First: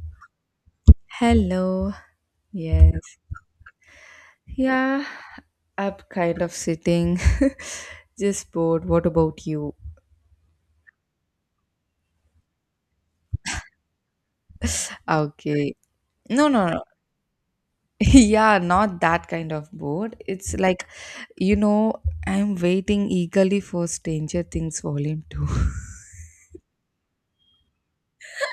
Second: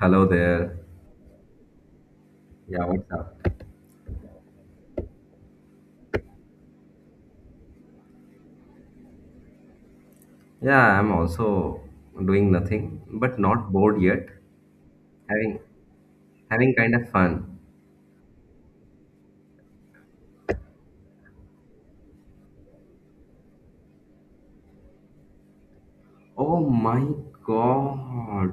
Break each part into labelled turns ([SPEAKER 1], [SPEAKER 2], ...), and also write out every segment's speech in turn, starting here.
[SPEAKER 1] Hello there.
[SPEAKER 2] Hello.
[SPEAKER 1] Yeah,
[SPEAKER 2] Yes.
[SPEAKER 1] what's up?
[SPEAKER 2] Yeah, I'm kind of sitting, just bored. What about you?
[SPEAKER 1] Yeah, I'm also doing nothing, but not bored yet. Having
[SPEAKER 2] Okay. No, no,
[SPEAKER 1] having
[SPEAKER 2] no.
[SPEAKER 1] kind of fun.
[SPEAKER 2] Yeah, not that kind of bored. It's like, you know, I'm waiting eagerly for Stranger Things Volume 2.
[SPEAKER 1] Oh my God.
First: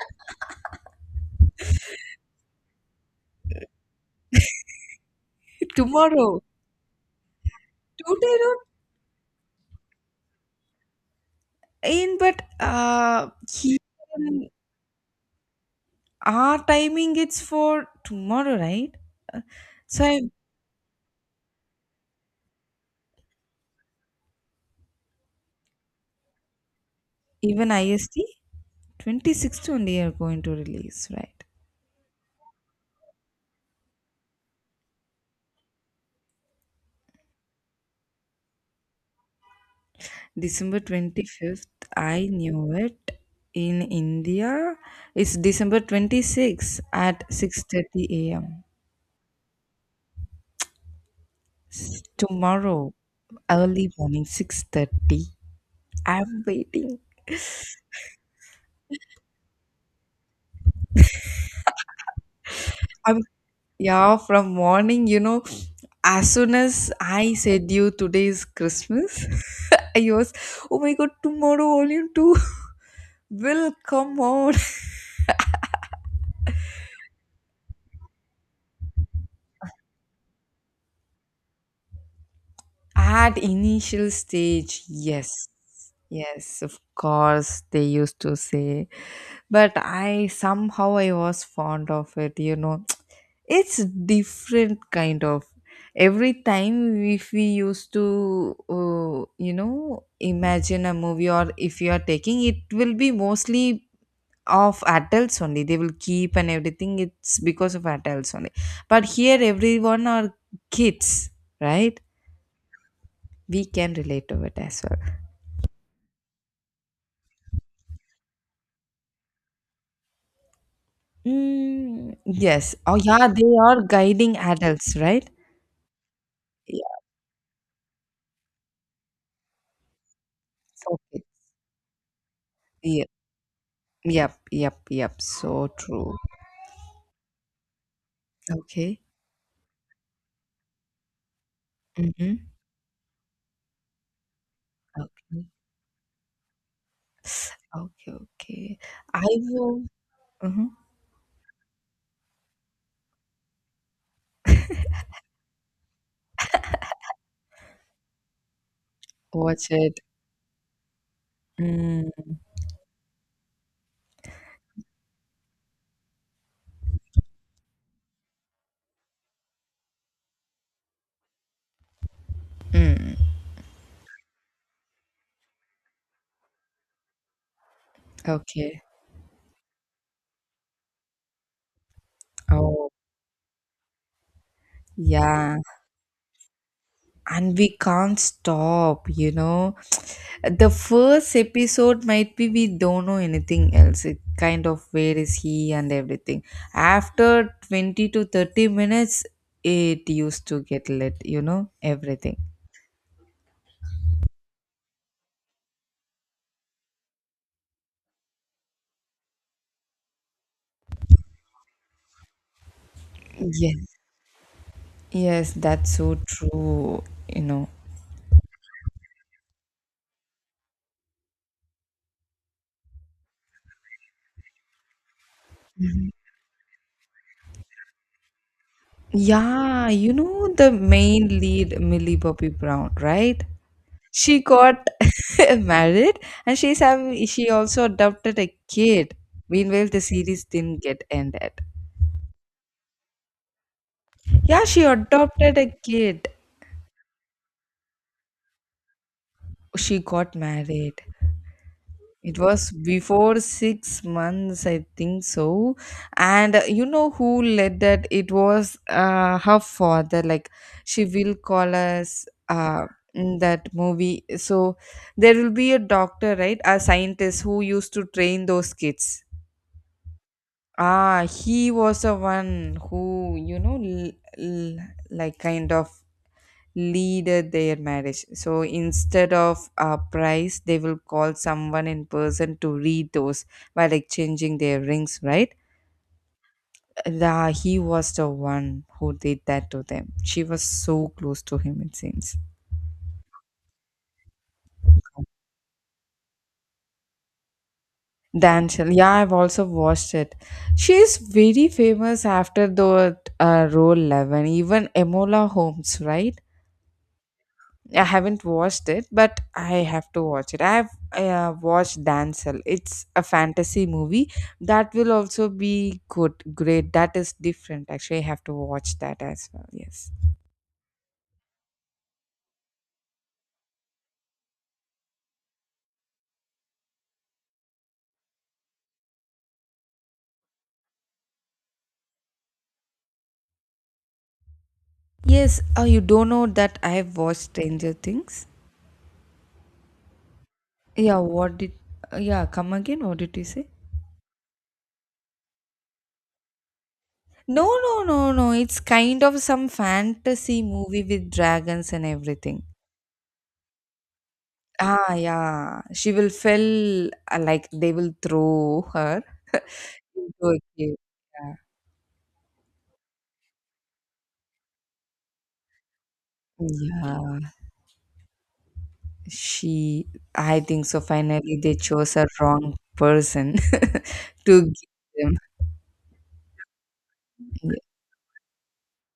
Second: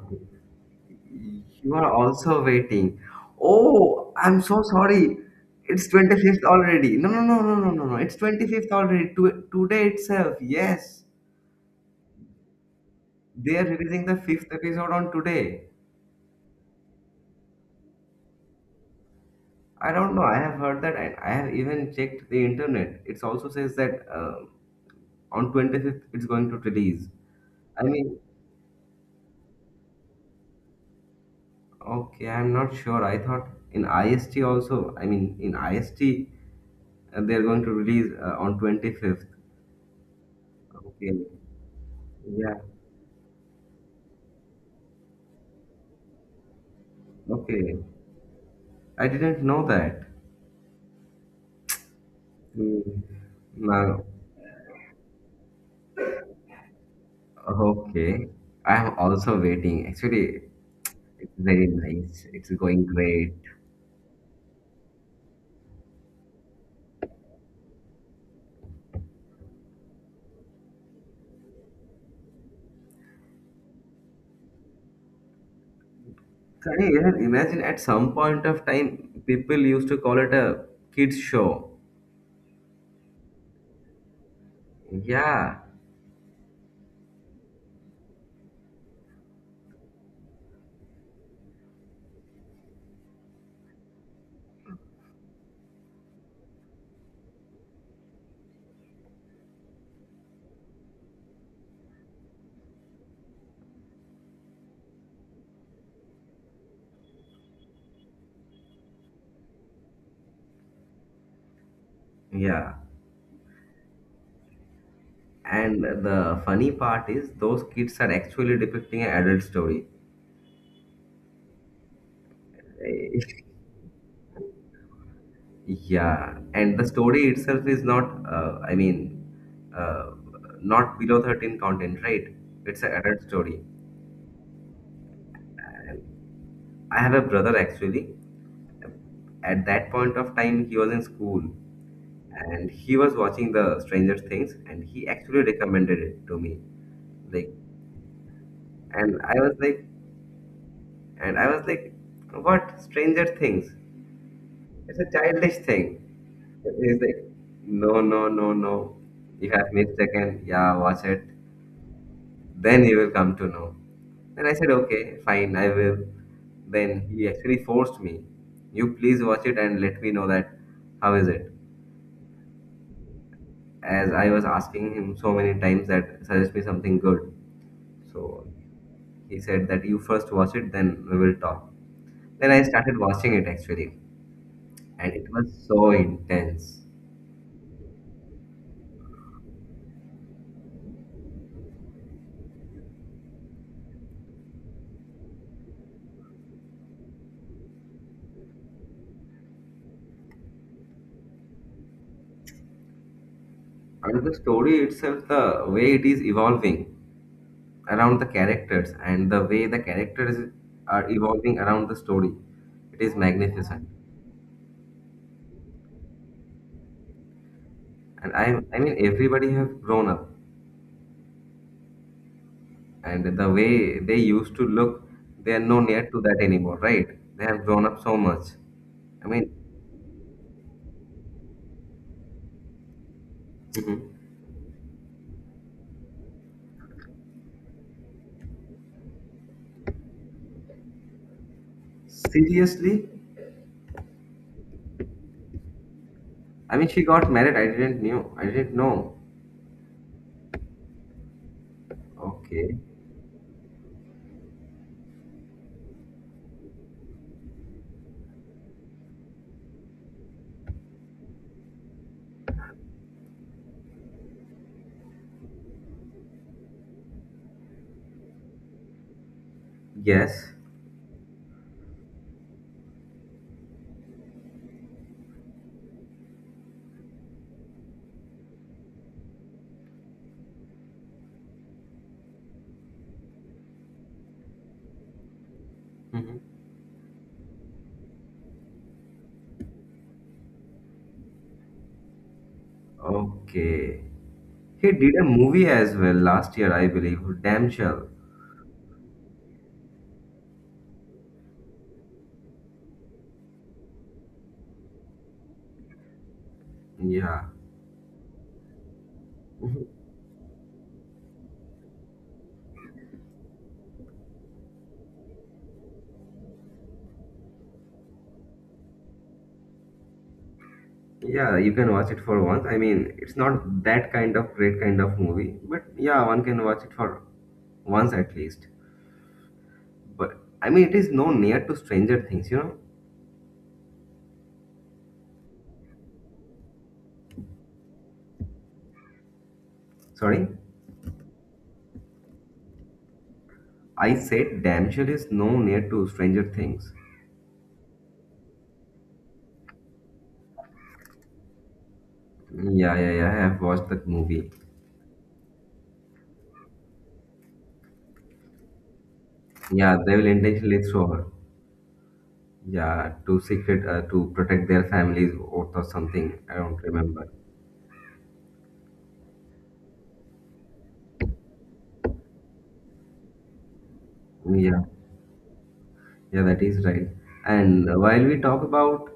[SPEAKER 1] You are also waiting. Oh, I'm so sorry. It's
[SPEAKER 2] Tomorrow.
[SPEAKER 1] 25th already. No, no, no, no, no, no, no. It's
[SPEAKER 2] Today not
[SPEAKER 1] 25th already. Today itself. Yes.
[SPEAKER 2] in, but
[SPEAKER 1] They are
[SPEAKER 2] here
[SPEAKER 1] releasing the fifth
[SPEAKER 2] in
[SPEAKER 1] episode on today.
[SPEAKER 2] our timing it's for tomorrow, right?
[SPEAKER 1] I
[SPEAKER 2] So
[SPEAKER 1] don't know.
[SPEAKER 2] I'm
[SPEAKER 1] I have heard that. I have even checked the internet. It also says that on 25th it's going to release.
[SPEAKER 2] even
[SPEAKER 1] I mean,
[SPEAKER 2] IST. 26th only you're going to release, right?
[SPEAKER 1] okay, I'm not sure. I thought in IST also, I mean, in IST they're going to release on 25th.
[SPEAKER 2] December
[SPEAKER 1] Okay,
[SPEAKER 2] 25th, I
[SPEAKER 1] yeah,
[SPEAKER 2] knew it. In India, it's December 26th at
[SPEAKER 1] okay.
[SPEAKER 2] 6:30 a.m.
[SPEAKER 1] I didn't know that.
[SPEAKER 2] Tomorrow,
[SPEAKER 1] Hmm.
[SPEAKER 2] early
[SPEAKER 1] Now,
[SPEAKER 2] morning, 6:30. I'm waiting.
[SPEAKER 1] okay. I'm also waiting. Actually, it's very nice. It's going
[SPEAKER 2] I'm,
[SPEAKER 1] great.
[SPEAKER 2] yeah, from morning, as soon as I said you today is Christmas, I was, oh my God, tomorrow only two will come on.
[SPEAKER 1] Sunny, yeah, imagine at some point of time people used to call it a kids show.
[SPEAKER 2] At initial stage, yes.
[SPEAKER 1] Yeah,
[SPEAKER 2] Yes, of course they used to say. But I somehow I was fond of it. It's different kind of every time. If we used to imagine a movie or if you are taking, it will be mostly of adults only, they will keep and everything, it's because of adults only, but here everyone are kids, right?
[SPEAKER 1] yeah.
[SPEAKER 2] We can relate to it as well.
[SPEAKER 1] And the funny part is those kids are actually depicting an adult story.
[SPEAKER 2] Mm, yes. Oh,
[SPEAKER 1] Eh,
[SPEAKER 2] yeah, they are guiding adults, right?
[SPEAKER 1] Yeah, and the
[SPEAKER 2] Yes.
[SPEAKER 1] story itself is not, I mean, uh, not
[SPEAKER 2] Okay.
[SPEAKER 1] below 13 content, right? It's an
[SPEAKER 2] Yep.
[SPEAKER 1] adult story.
[SPEAKER 2] Yep. Yep. Yep. So true.
[SPEAKER 1] I have a brother actually.
[SPEAKER 2] Okay.
[SPEAKER 1] At that point of time, he was in school
[SPEAKER 2] Mm-hmm.
[SPEAKER 1] and he was watching the Stranger Things and he actually
[SPEAKER 2] Okay.
[SPEAKER 1] recommended it to me. Like,
[SPEAKER 2] Okay. Okay.
[SPEAKER 1] and
[SPEAKER 2] I
[SPEAKER 1] I was
[SPEAKER 2] will
[SPEAKER 1] like,
[SPEAKER 2] uh
[SPEAKER 1] and I was like, what? Stranger Things? It's a childish thing. He's like, no, no, no, no. You
[SPEAKER 2] watch
[SPEAKER 1] have missed
[SPEAKER 2] it.
[SPEAKER 1] again. Yeah, watch it.
[SPEAKER 2] Mm,
[SPEAKER 1] Then you will come to know. Then I said, okay, fine, I will. Then he actually forced me. You please watch it and let me know that how is it.
[SPEAKER 2] mm,
[SPEAKER 1] As I was asking him so many times that suggest me something good. So
[SPEAKER 2] okay.
[SPEAKER 1] he said that you first watch it, then we will talk. Then I
[SPEAKER 2] Oh,
[SPEAKER 1] started watching it actually, and it was
[SPEAKER 2] yeah.
[SPEAKER 1] so intense.
[SPEAKER 2] And we can't stop, the first episode might be, we don't know anything else, it kind of where is he and everything. After 20 to 30 minutes it used to get lit, you know, everything.
[SPEAKER 1] And the story itself, the way it is evolving around the characters and the way the characters are evolving around the story, it is magnificent.
[SPEAKER 2] Yes, yes, that's so true you know
[SPEAKER 1] And I mean, everybody have grown up. And the way they used to look, they are no near to that anymore, right? They have grown up so much. I mean,
[SPEAKER 2] yeah, the main lead Millie Bobby Brown, right?
[SPEAKER 1] mhm.
[SPEAKER 2] She got married, and she also adopted a kid, meanwhile the series didn't get ended.
[SPEAKER 1] Seriously?
[SPEAKER 2] Yeah, she adopted a kid.
[SPEAKER 1] I mean, she got married. I didn't knew. I didn't know.
[SPEAKER 2] She got married. It was
[SPEAKER 1] Okay.
[SPEAKER 2] before 6 months I think so. And who led that, it was her father. Like, she will call us in that movie. So there will be a doctor, right? A scientist who used to train those kids.
[SPEAKER 1] Yes.
[SPEAKER 2] Ah, he was the one who, l- like kind of leaded their marriage. So instead of a price, they will call someone in person to read those while exchanging their rings, right?
[SPEAKER 1] Mhm.
[SPEAKER 2] The, he was the one who did that to them. She was so close to him, it seems.
[SPEAKER 1] Okay. He did a movie as well last year, I believe. Damn sure.
[SPEAKER 2] Danchal. Yeah, I've also watched it. She is very famous after the role 11, even Emola Holmes, right?
[SPEAKER 1] Yeah.
[SPEAKER 2] I haven't watched it, but I
[SPEAKER 1] Mhm.
[SPEAKER 2] have to watch it. I have watched Dancel. It's a fantasy movie, that will also be good, great. That is different. Actually, I have to watch that as well. Yes.
[SPEAKER 1] Yeah, you can watch it for once. I mean, it's not that kind of great kind of movie, but yeah, one can watch it for once at least. But I mean, it is no near to Stranger Things.
[SPEAKER 2] Yes. Oh, you don't know that I have watched Stranger Things?
[SPEAKER 1] Sorry?
[SPEAKER 2] Yeah. What did? Yeah. Come again. What did you say?
[SPEAKER 1] I said damn sure is no near to Stranger Things.
[SPEAKER 2] No, no, no, no. It's kind of some fantasy movie with dragons and everything.
[SPEAKER 1] Yeah, yeah, yeah. I have watched that movie.
[SPEAKER 2] Ah, yeah. She will feel like they will throw her
[SPEAKER 1] Yeah, they will
[SPEAKER 2] into a
[SPEAKER 1] intentionally
[SPEAKER 2] cave.
[SPEAKER 1] throw her.
[SPEAKER 2] Yeah.
[SPEAKER 1] Yeah, to secret, to protect their family's oath or something. I don't remember.
[SPEAKER 2] Yeah, she, I think so. Finally, they chose a wrong person to give
[SPEAKER 1] Yeah,
[SPEAKER 2] them.
[SPEAKER 1] yeah, that is right.
[SPEAKER 2] Yeah.
[SPEAKER 1] And while we talk about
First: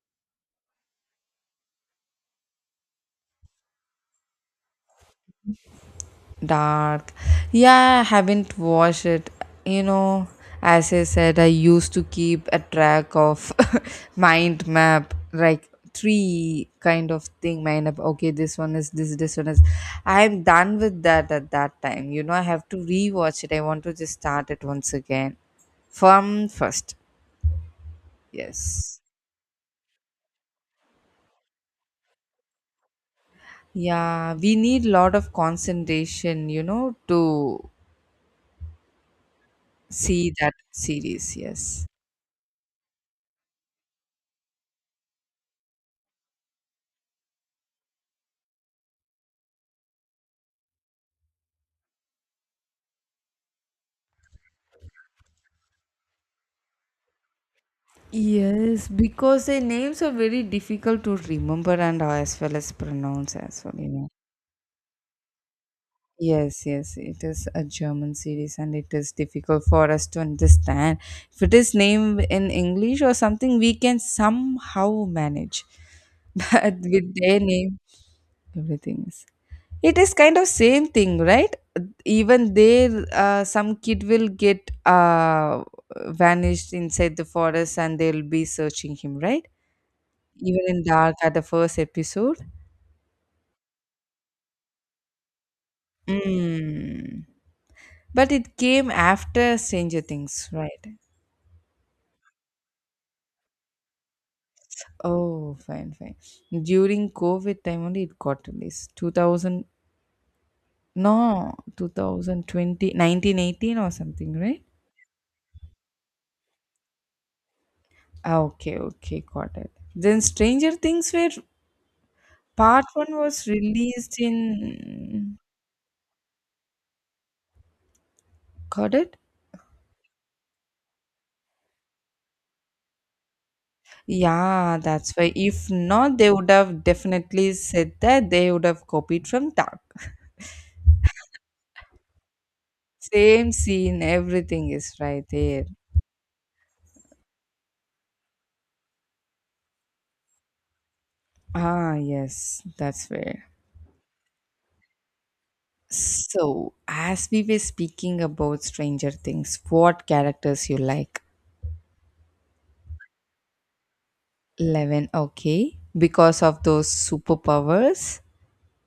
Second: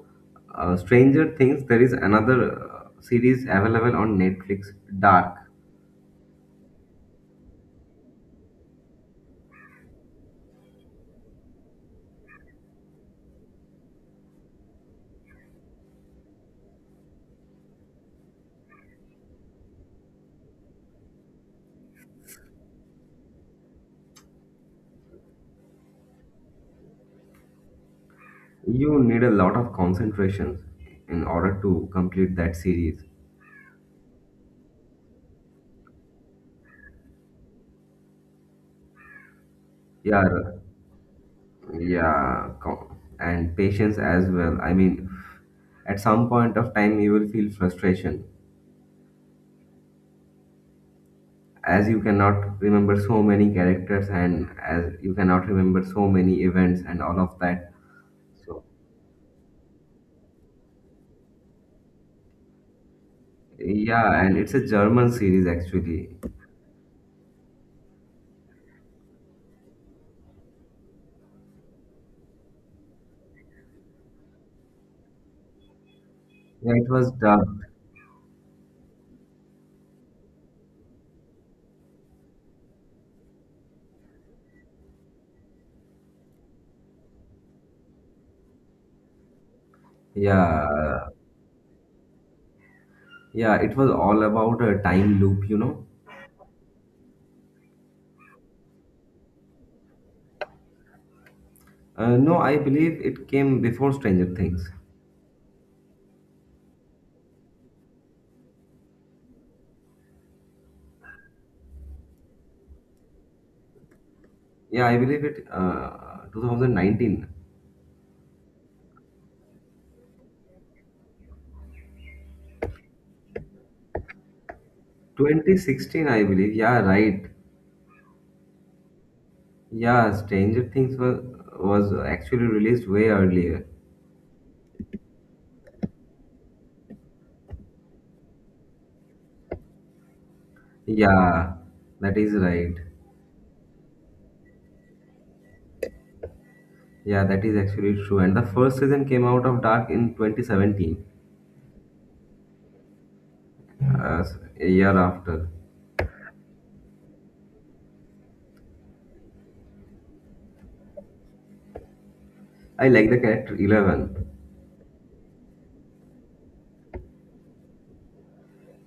[SPEAKER 1] Stranger Things, there is another series available on Netflix, Dark.
[SPEAKER 2] Dark. Yeah, I haven't watched it. You know, as I said, I used to keep a track of mind map, like tree kind of thing. Mind map. Okay, this one is this. This one is. I am done with that at that time. You know, I have to rewatch it. I want to just start it once again from first. Yes.
[SPEAKER 1] You need a lot of concentration in order to complete that series.
[SPEAKER 2] Yeah, we need lot of concentration, you know, to see that
[SPEAKER 1] Yeah,
[SPEAKER 2] series. Yes.
[SPEAKER 1] yeah, co- and patience as well. I mean, at some point of time, you will feel frustration as you cannot remember so many characters and as you cannot remember so many events and all of that. So,
[SPEAKER 2] Yes, because their names are very difficult to remember and are as well as pronounce as well, you know.
[SPEAKER 1] yeah, and it's a German series actually.
[SPEAKER 2] Yes, yes, it is a German series and it is difficult for us to understand. If it is named in English or something, we can somehow manage.
[SPEAKER 1] Yeah,
[SPEAKER 2] But
[SPEAKER 1] it was
[SPEAKER 2] with their
[SPEAKER 1] dubbed.
[SPEAKER 2] name, everything is. It is kind of same thing, right? Even there, some kid will get vanished inside the forest and they'll be searching him, right? Even in
[SPEAKER 1] Yeah,
[SPEAKER 2] Dark at the first episode?
[SPEAKER 1] yeah, it was all about a time loop, you know.
[SPEAKER 2] Mm. But it came after Stranger Things, right?
[SPEAKER 1] No, I believe it came before Stranger Things.
[SPEAKER 2] Oh, fine, fine. During COVID time only it got released. 2000, no, 2020 nineteen 18 or something, right?
[SPEAKER 1] Yeah, I believe it 2019.
[SPEAKER 2] Ah, okay, okay, got it. Then Stranger Things, where part one was released in,
[SPEAKER 1] 2016, I believe. Yeah, right.
[SPEAKER 2] got it?
[SPEAKER 1] Yeah, Stranger Things was, was actually released way earlier.
[SPEAKER 2] Yeah, that's why. If not, they would have definitely said that they would have copied from Dark.
[SPEAKER 1] Yeah, that is right.
[SPEAKER 2] Same scene, everything is right there.
[SPEAKER 1] Yeah, that is actually true. And the first season came out of Dark in 2017,
[SPEAKER 2] Ah, yes, that's fair.
[SPEAKER 1] uh, a year after.
[SPEAKER 2] So, as we were speaking about Stranger Things, what characters you like?
[SPEAKER 1] I like the character Eleven.
[SPEAKER 2] Eleven, okay, because of those superpowers.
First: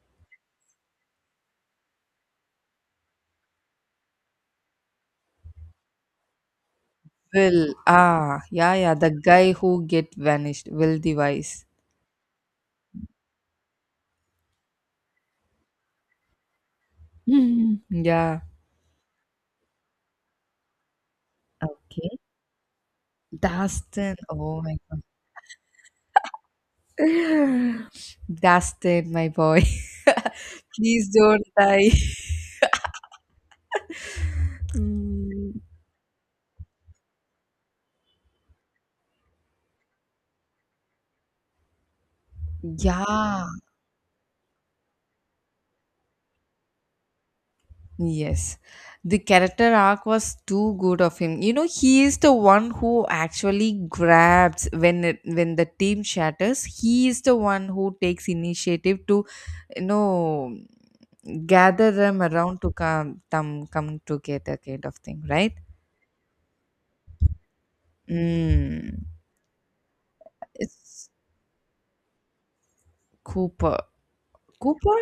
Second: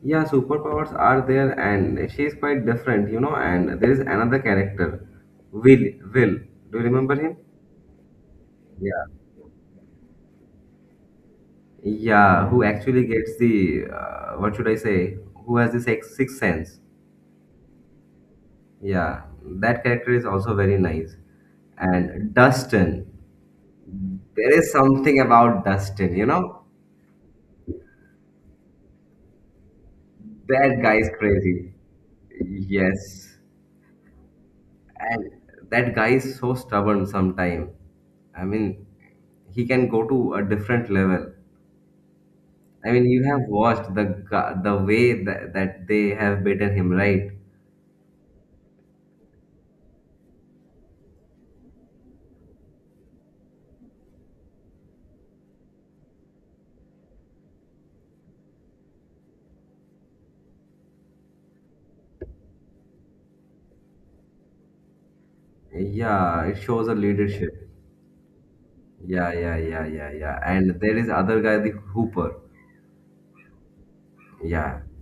[SPEAKER 1] Yeah, superpowers are there, and she is quite different, you know. And there is another character, Will. Do you remember him?
[SPEAKER 2] Will, ah, yeah, yeah, the
[SPEAKER 1] Yeah.
[SPEAKER 2] guy who get vanished, Will Device.
[SPEAKER 1] Yeah, who actually gets the what should I say? Who has the sex sixth sense?
[SPEAKER 2] Hmm. Yeah.
[SPEAKER 1] Yeah, that character is also very nice.
[SPEAKER 2] Okay.
[SPEAKER 1] And Dustin,
[SPEAKER 2] Dustin,
[SPEAKER 1] there
[SPEAKER 2] oh
[SPEAKER 1] is
[SPEAKER 2] my God,
[SPEAKER 1] something about Dustin, you know.
[SPEAKER 2] Dustin, my boy,
[SPEAKER 1] That guy
[SPEAKER 2] please
[SPEAKER 1] is
[SPEAKER 2] don't
[SPEAKER 1] crazy.
[SPEAKER 2] die.
[SPEAKER 1] Yes. And
[SPEAKER 2] Mm.
[SPEAKER 1] that guy is so stubborn sometime. I mean, he can go to a different level. I mean, you have
[SPEAKER 2] Yeah.
[SPEAKER 1] watched the the way that they have beaten him, right?
[SPEAKER 2] Yes, the character arc was too good of him. You know, he is the one who actually grabs when the team shatters. He is the one who takes initiative to, you know, gather them around to come together, kind of thing, right?
[SPEAKER 1] Yeah, it shows a leadership.
[SPEAKER 2] Mm.
[SPEAKER 1] Yeah, yeah, yeah, yeah, yeah. And there is
[SPEAKER 2] It's
[SPEAKER 1] other guy, the Hooper.
[SPEAKER 2] Cooper,
[SPEAKER 1] Yeah,
[SPEAKER 2] Cooper,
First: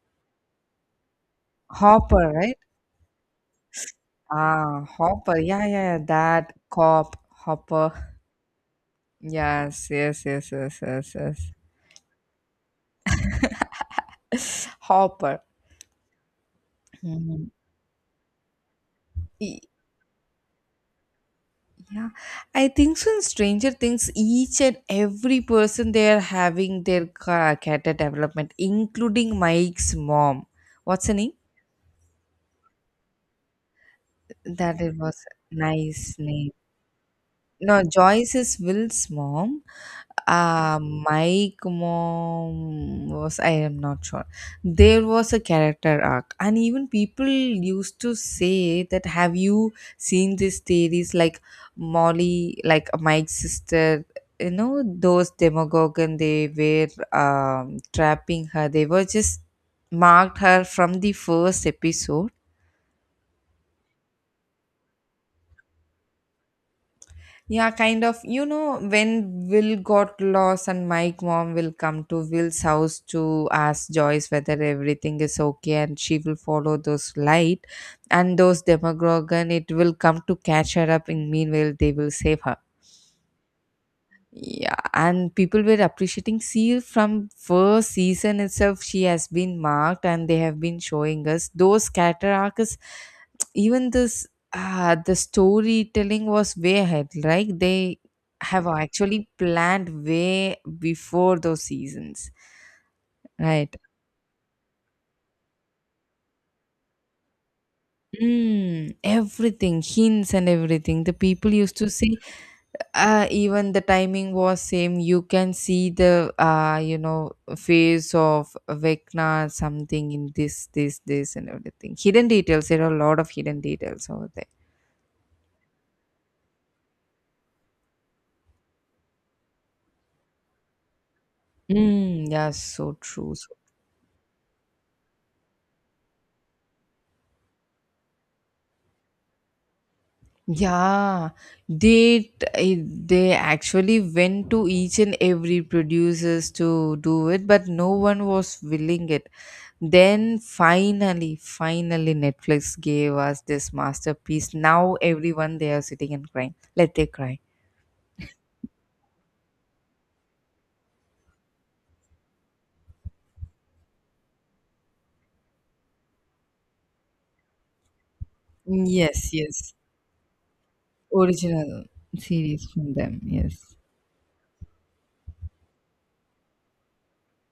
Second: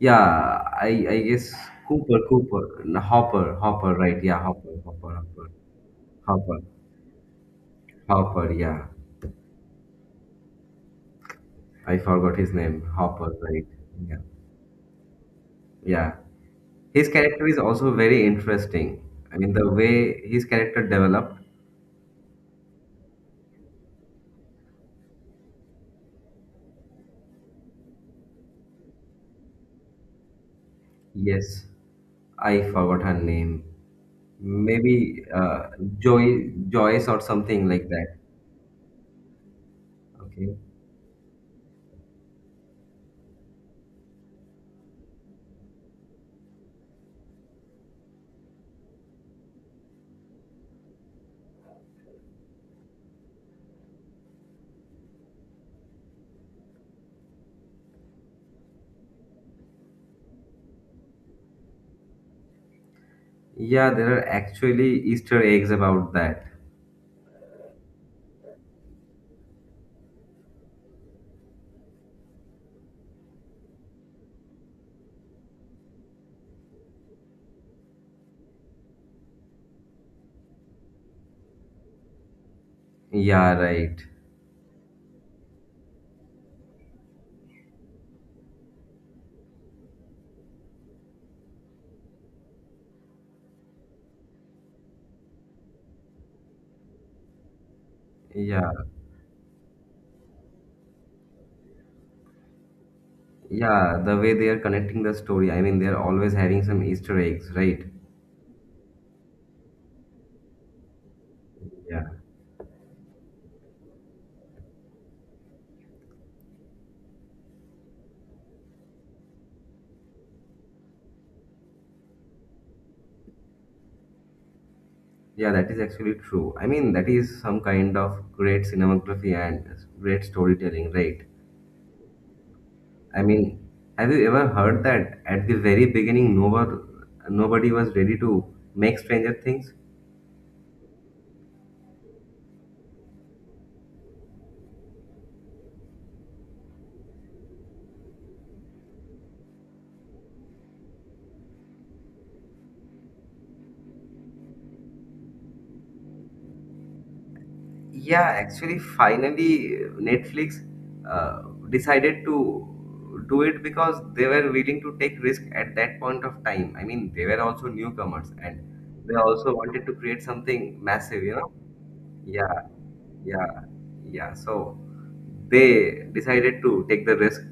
[SPEAKER 1] yeah. I guess
[SPEAKER 2] Hopper, right?
[SPEAKER 1] No, Hopper, Hopper. Right? Yeah, Hopper,
[SPEAKER 2] Ah,
[SPEAKER 1] Hopper,
[SPEAKER 2] Hopper.
[SPEAKER 1] Hopper,
[SPEAKER 2] Yeah, yeah, yeah. That
[SPEAKER 1] Hopper,
[SPEAKER 2] cop, Hopper.
[SPEAKER 1] Hopper. Yeah,
[SPEAKER 2] Yes, yes, yes, yes, yes, yes.
[SPEAKER 1] I forgot his name. Hopper. Right? Yeah,
[SPEAKER 2] Hopper.
[SPEAKER 1] yeah. His character is also very interesting. I mean,
[SPEAKER 2] E-
[SPEAKER 1] the way his character developed.
[SPEAKER 2] Yeah, I think so. In Stranger Things, each and every person they are having their ca- character development, including Mike's mom. What's her name?
[SPEAKER 1] Yes, I forgot her name.
[SPEAKER 2] That it was
[SPEAKER 1] Maybe
[SPEAKER 2] nice name.
[SPEAKER 1] Joy, Joyce or something
[SPEAKER 2] No,
[SPEAKER 1] like that.
[SPEAKER 2] Joyce is Will's mom.
[SPEAKER 1] Okay.
[SPEAKER 2] Mike mom, was, I am not sure. There was a character arc, and even people used to say that, have you seen these theories like Molly, like Mike's sister? You know, those demagogue, and they were trapping her. They were just marked her from the first episode.
[SPEAKER 1] Yeah, there are actually Easter eggs about that.
[SPEAKER 2] Yeah, kind of. You know, when Will got lost and Mike mom will come to Will's house to ask Joyce whether everything is okay, and she will follow those light, and those Demogorgon, it will come to catch her up, and meanwhile they will save her.
[SPEAKER 1] Yeah, right.
[SPEAKER 2] Yeah, and people were appreciating, see, from first season itself, she has been marked, and they have been showing us those character arcs. Even the storytelling was way ahead. Like, they have
[SPEAKER 1] Yeah,
[SPEAKER 2] actually planned way before those seasons, right?
[SPEAKER 1] yeah. The way they are connecting the story. I mean, they are always having some Easter eggs, right?
[SPEAKER 2] Mm, everything, hints and everything. The people used to
[SPEAKER 1] Yeah,
[SPEAKER 2] say, even the timing was same, you can see the face of Vecna something in this and everything, hidden details, there are a lot of hidden details over there.
[SPEAKER 1] yeah. That is actually true. I mean, that is some kind of great cinematography and great storytelling, right?
[SPEAKER 2] Mm, yeah, so
[SPEAKER 1] I
[SPEAKER 2] true, so,
[SPEAKER 1] mean, have you ever heard that at the very beginning, nobody was ready to make Stranger Things?
[SPEAKER 2] yeah, they t- they actually went to each and every producers to do it, but no one was willing it. Then finally, Netflix gave us this masterpiece. Now everyone they are sitting and crying. Let they cry.
[SPEAKER 1] Yeah, actually, finally, Netflix uh, decided to do it because they were willing to take risk at that point of time. I mean, they were also newcomers and they
[SPEAKER 2] Yes,
[SPEAKER 1] also
[SPEAKER 2] yes.
[SPEAKER 1] wanted to create something massive, you know?
[SPEAKER 2] Original series
[SPEAKER 1] Yeah,
[SPEAKER 2] from them.
[SPEAKER 1] yeah,
[SPEAKER 2] Yes.
[SPEAKER 1] yeah. So they decided to take the risk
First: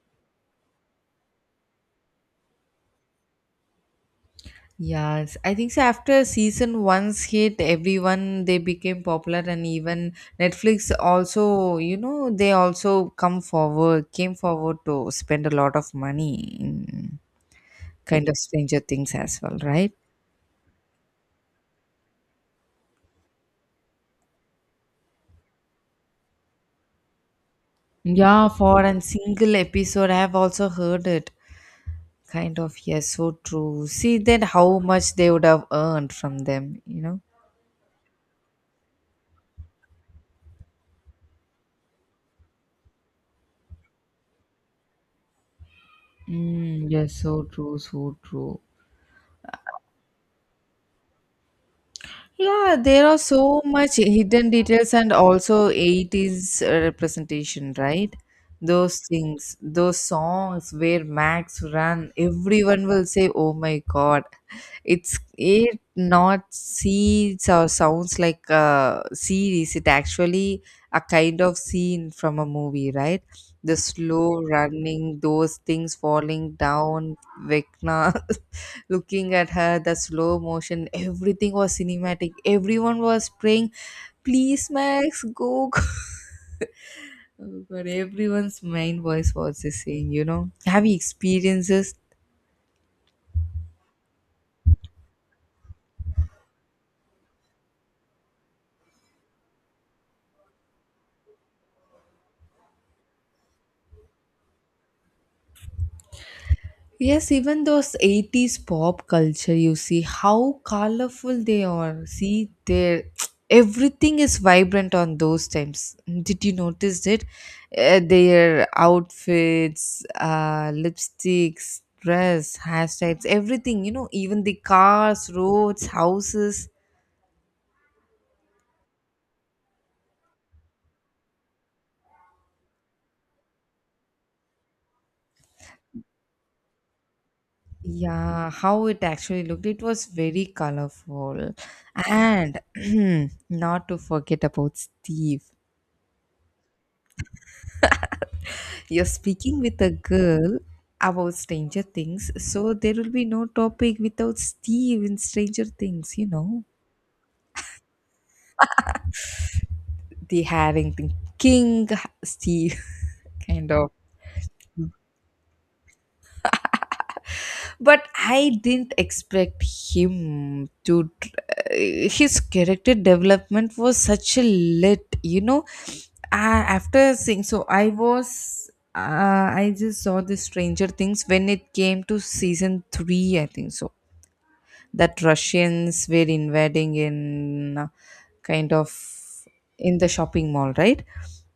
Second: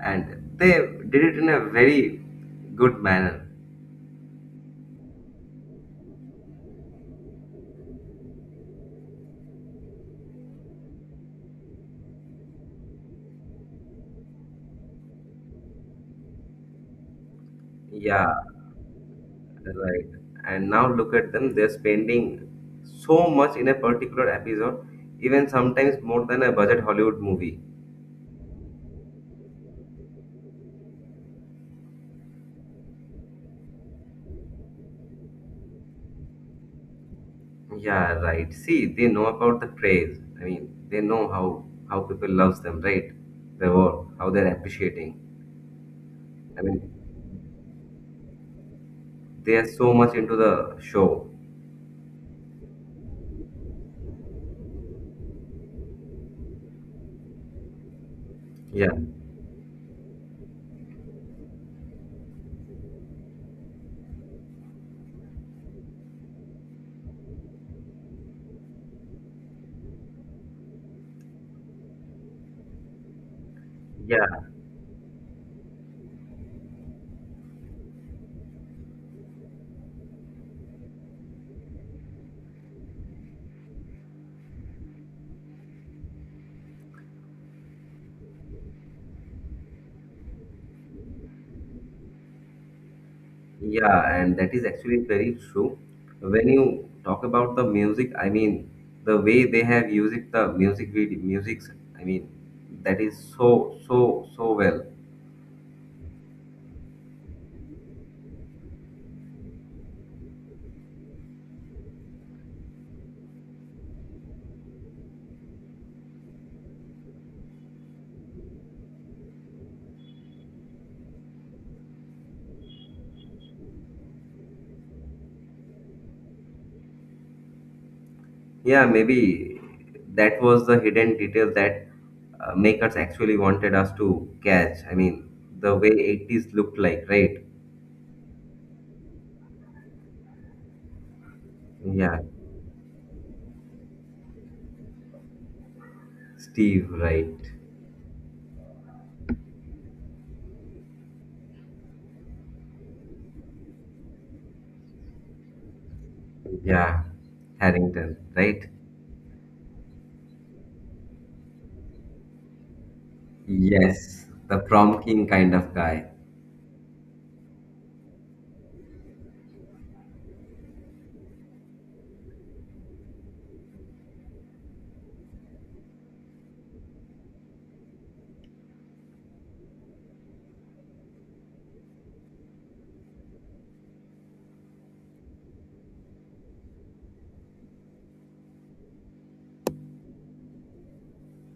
[SPEAKER 1] and they did it in a very good manner.
[SPEAKER 2] Yes, I think so. After season one's hit, everyone they became popular, and even Netflix also, they also came forward to spend a lot of money in kind
[SPEAKER 1] Yeah,
[SPEAKER 2] of Stranger Things as well, right?
[SPEAKER 1] right. And now look at them, they're spending so much in a particular episode, even sometimes more than a budget Hollywood movie.
[SPEAKER 2] Yeah, for a single episode, I have also heard it. Kind of, yes, so true. See then how much they would have earned from them, you know?
[SPEAKER 1] Yeah, right. See, they know about the praise. I mean, they know how people loves them, right? The work, how they're appreciating. I mean,
[SPEAKER 2] Mm, yes, so true, so true.
[SPEAKER 1] they are so much into the show.
[SPEAKER 2] Yeah, there are so much hidden details and also 80s representation, right?
[SPEAKER 1] Yeah,
[SPEAKER 2] Those things, those songs where Max ran, everyone will say, "Oh my God!" It's it not sees or sounds like a series. It actually a kind of scene from a movie, right? The slow
[SPEAKER 1] yeah.
[SPEAKER 2] running, those things falling down, Vecna looking at her, the slow motion, everything was cinematic, everyone was praying, "Please Max, go go." Oh god, everyone's main voice was the same, have you experienced this?
[SPEAKER 1] Yeah, and that is actually very true. When you talk about the music, I mean, the way they have used the music video, musics, I mean, that is so, so, so well.
[SPEAKER 2] Yes, even those 80s pop culture, you see how colorful they are. See, they everything is vibrant on those times. Did you notice it? Their outfits, lipsticks, dress, hashtags, everything, you know, even the cars, roads, houses.
[SPEAKER 1] Yeah, maybe that was the hidden detail that makers actually wanted us to catch. I mean, the way 80s looked like, right?
[SPEAKER 2] Yeah, how it actually looked. It was very colorful.
[SPEAKER 1] Yeah,
[SPEAKER 2] And not to forget about Steve.
[SPEAKER 1] Steve, right?
[SPEAKER 2] You're speaking with a girl about Stranger Things, so there will be no topic without Steve in Stranger Things.
[SPEAKER 1] Yeah, Harrington, right?
[SPEAKER 2] The Harrington King, Steve, kind of.
[SPEAKER 1] Yes, the prom king kind of guy.
[SPEAKER 2] But I didn't expect him to. His character development was such a lit. I, after seeing, so I was. I just saw the Stranger Things when it came to season 3, I think so that Russians were invading in kind of in the shopping mall, right?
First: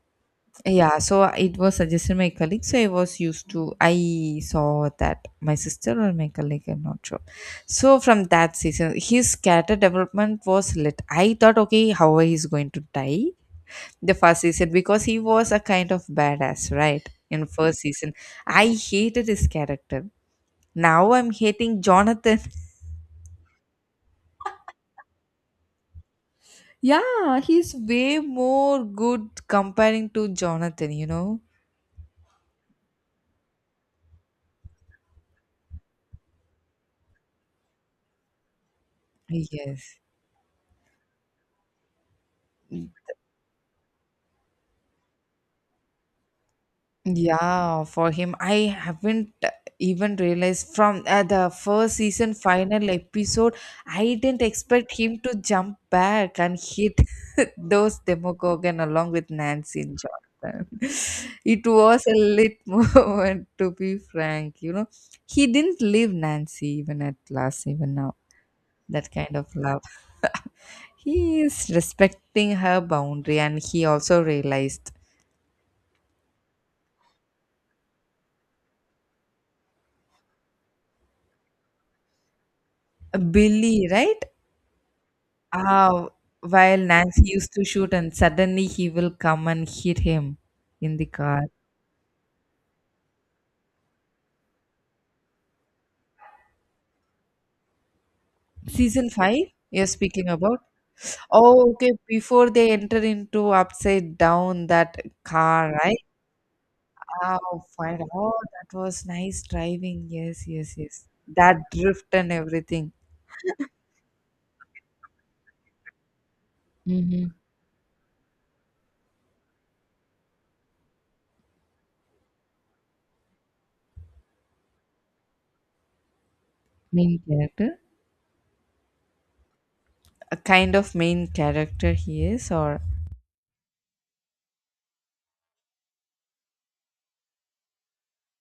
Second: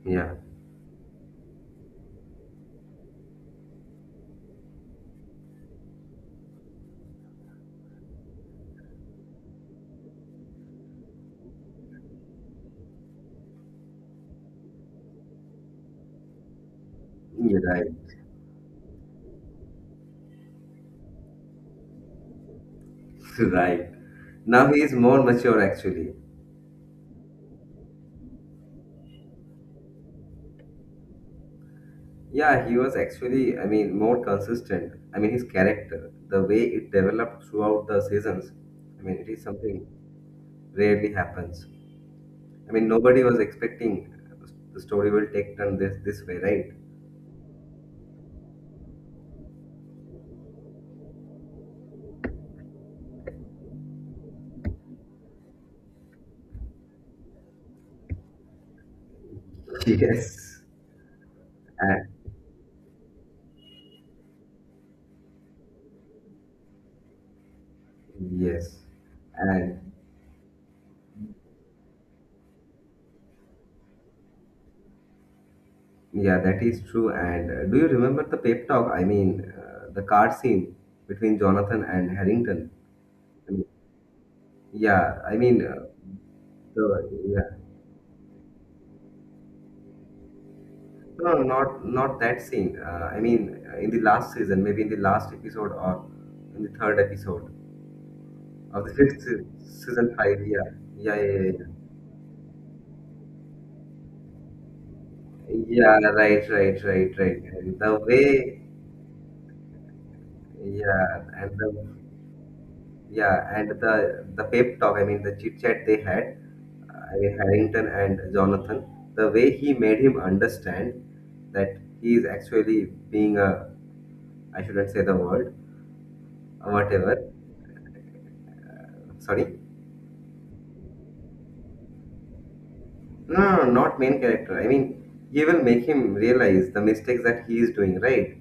[SPEAKER 1] Yeah,
[SPEAKER 2] Yeah, so it was suggested my colleague. So I was used to I saw that, my sister or my colleague, I'm not sure. So from that season, his character development was lit. I thought, okay, how he's going to die the first season, because he was a kind of badass, right? In
[SPEAKER 1] you're
[SPEAKER 2] first
[SPEAKER 1] right.
[SPEAKER 2] season, I hated his character. Now I'm hating Jonathan.
[SPEAKER 1] Right. Now he is more mature actually.
[SPEAKER 2] Yeah, he's way more good comparing to Jonathan, you know?
[SPEAKER 1] Yeah, he was actually, I mean, more consistent. I mean, his character, the way it developed throughout the seasons, I mean, it is something
[SPEAKER 2] Yes.
[SPEAKER 1] rarely happens. I
[SPEAKER 2] Mm,
[SPEAKER 1] mean, nobody was expecting the story will take turn this way, right?
[SPEAKER 2] yeah, for him, I haven't even realized from the first season final episode, I didn't expect him to jump back and hit those Demogorgon along with Nancy and
[SPEAKER 1] Yes.
[SPEAKER 2] Jonathan. It was
[SPEAKER 1] And,
[SPEAKER 2] a lit moment, to be frank, you know? He didn't leave Nancy even at last, even now.
[SPEAKER 1] yes.
[SPEAKER 2] That kind of
[SPEAKER 1] And
[SPEAKER 2] love. He is respecting her boundary, and he also realized
[SPEAKER 1] yeah, that is true. And do you remember the pep talk? I mean, the card scene between Jonathan and Harrington. I mean,
[SPEAKER 2] Billy, right?
[SPEAKER 1] yeah, I mean,
[SPEAKER 2] Uh, while
[SPEAKER 1] the,
[SPEAKER 2] Nancy used
[SPEAKER 1] yeah.
[SPEAKER 2] to shoot, and suddenly he will come and hit him in the
[SPEAKER 1] No, no,
[SPEAKER 2] car.
[SPEAKER 1] not not that scene. In the last season, maybe in the last episode or in the third episode of the
[SPEAKER 2] Season 5, you're
[SPEAKER 1] season
[SPEAKER 2] speaking
[SPEAKER 1] five.
[SPEAKER 2] about?
[SPEAKER 1] Yeah, yeah, yeah, yeah. yeah.
[SPEAKER 2] Oh, okay. Before they enter into upside down that car, right?
[SPEAKER 1] Yeah, right, right, right, right.
[SPEAKER 2] Oh,
[SPEAKER 1] And the
[SPEAKER 2] fine. Oh,
[SPEAKER 1] way,
[SPEAKER 2] that was nice driving. Yes, yes, yes.
[SPEAKER 1] yeah, and
[SPEAKER 2] That
[SPEAKER 1] the
[SPEAKER 2] drift and everything.
[SPEAKER 1] yeah, and the pep talk. I mean, the chit chat they had. I
[SPEAKER 2] Mm-hmm.
[SPEAKER 1] mean, Harrington and Jonathan. The way he made him understand that he is actually being a, I shouldn't say the word,
[SPEAKER 2] Main
[SPEAKER 1] whatever.
[SPEAKER 2] character.
[SPEAKER 1] Sorry.
[SPEAKER 2] A kind of main character he is, or
[SPEAKER 1] No, no, no, not main character. I mean, you will make him realize the mistakes that he is doing, right?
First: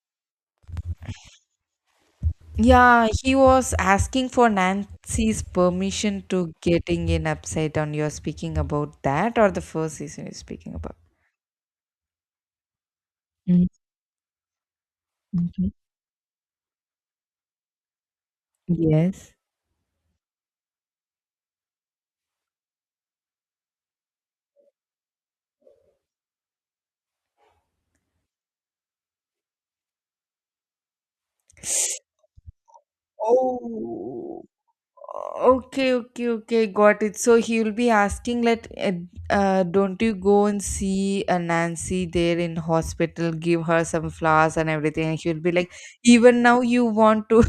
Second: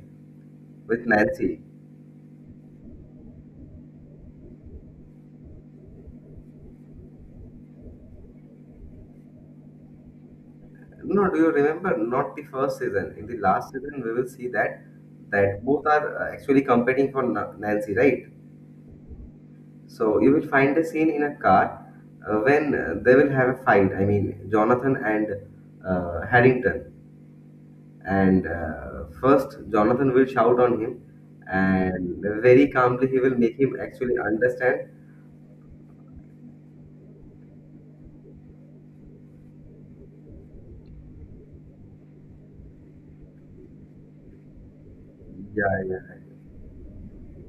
[SPEAKER 1] With Nancy.
[SPEAKER 2] yeah, he was asking for Nancy's permission to getting in upside down, you're speaking about that, or the first season you're speaking about?
[SPEAKER 1] No, do you remember? Not the first season. In the
[SPEAKER 2] Mm,
[SPEAKER 1] last season, we will see that that
[SPEAKER 2] mhm.
[SPEAKER 1] both are actually competing for Nancy, right?
[SPEAKER 2] Yes.
[SPEAKER 1] So you will find a scene in a car when they will have a fight. I mean, Jonathan and Harrington. And first, Jonathan will shout on him, and very calmly he will make him actually
[SPEAKER 2] Oh,
[SPEAKER 1] understand.
[SPEAKER 2] okay, okay, okay, got it. So he will be asking like, don't you go and see Nancy there in hospital, give her some flowers and everything, and she'll be
[SPEAKER 1] Yeah,
[SPEAKER 2] like,
[SPEAKER 1] yeah.
[SPEAKER 2] even now you want to?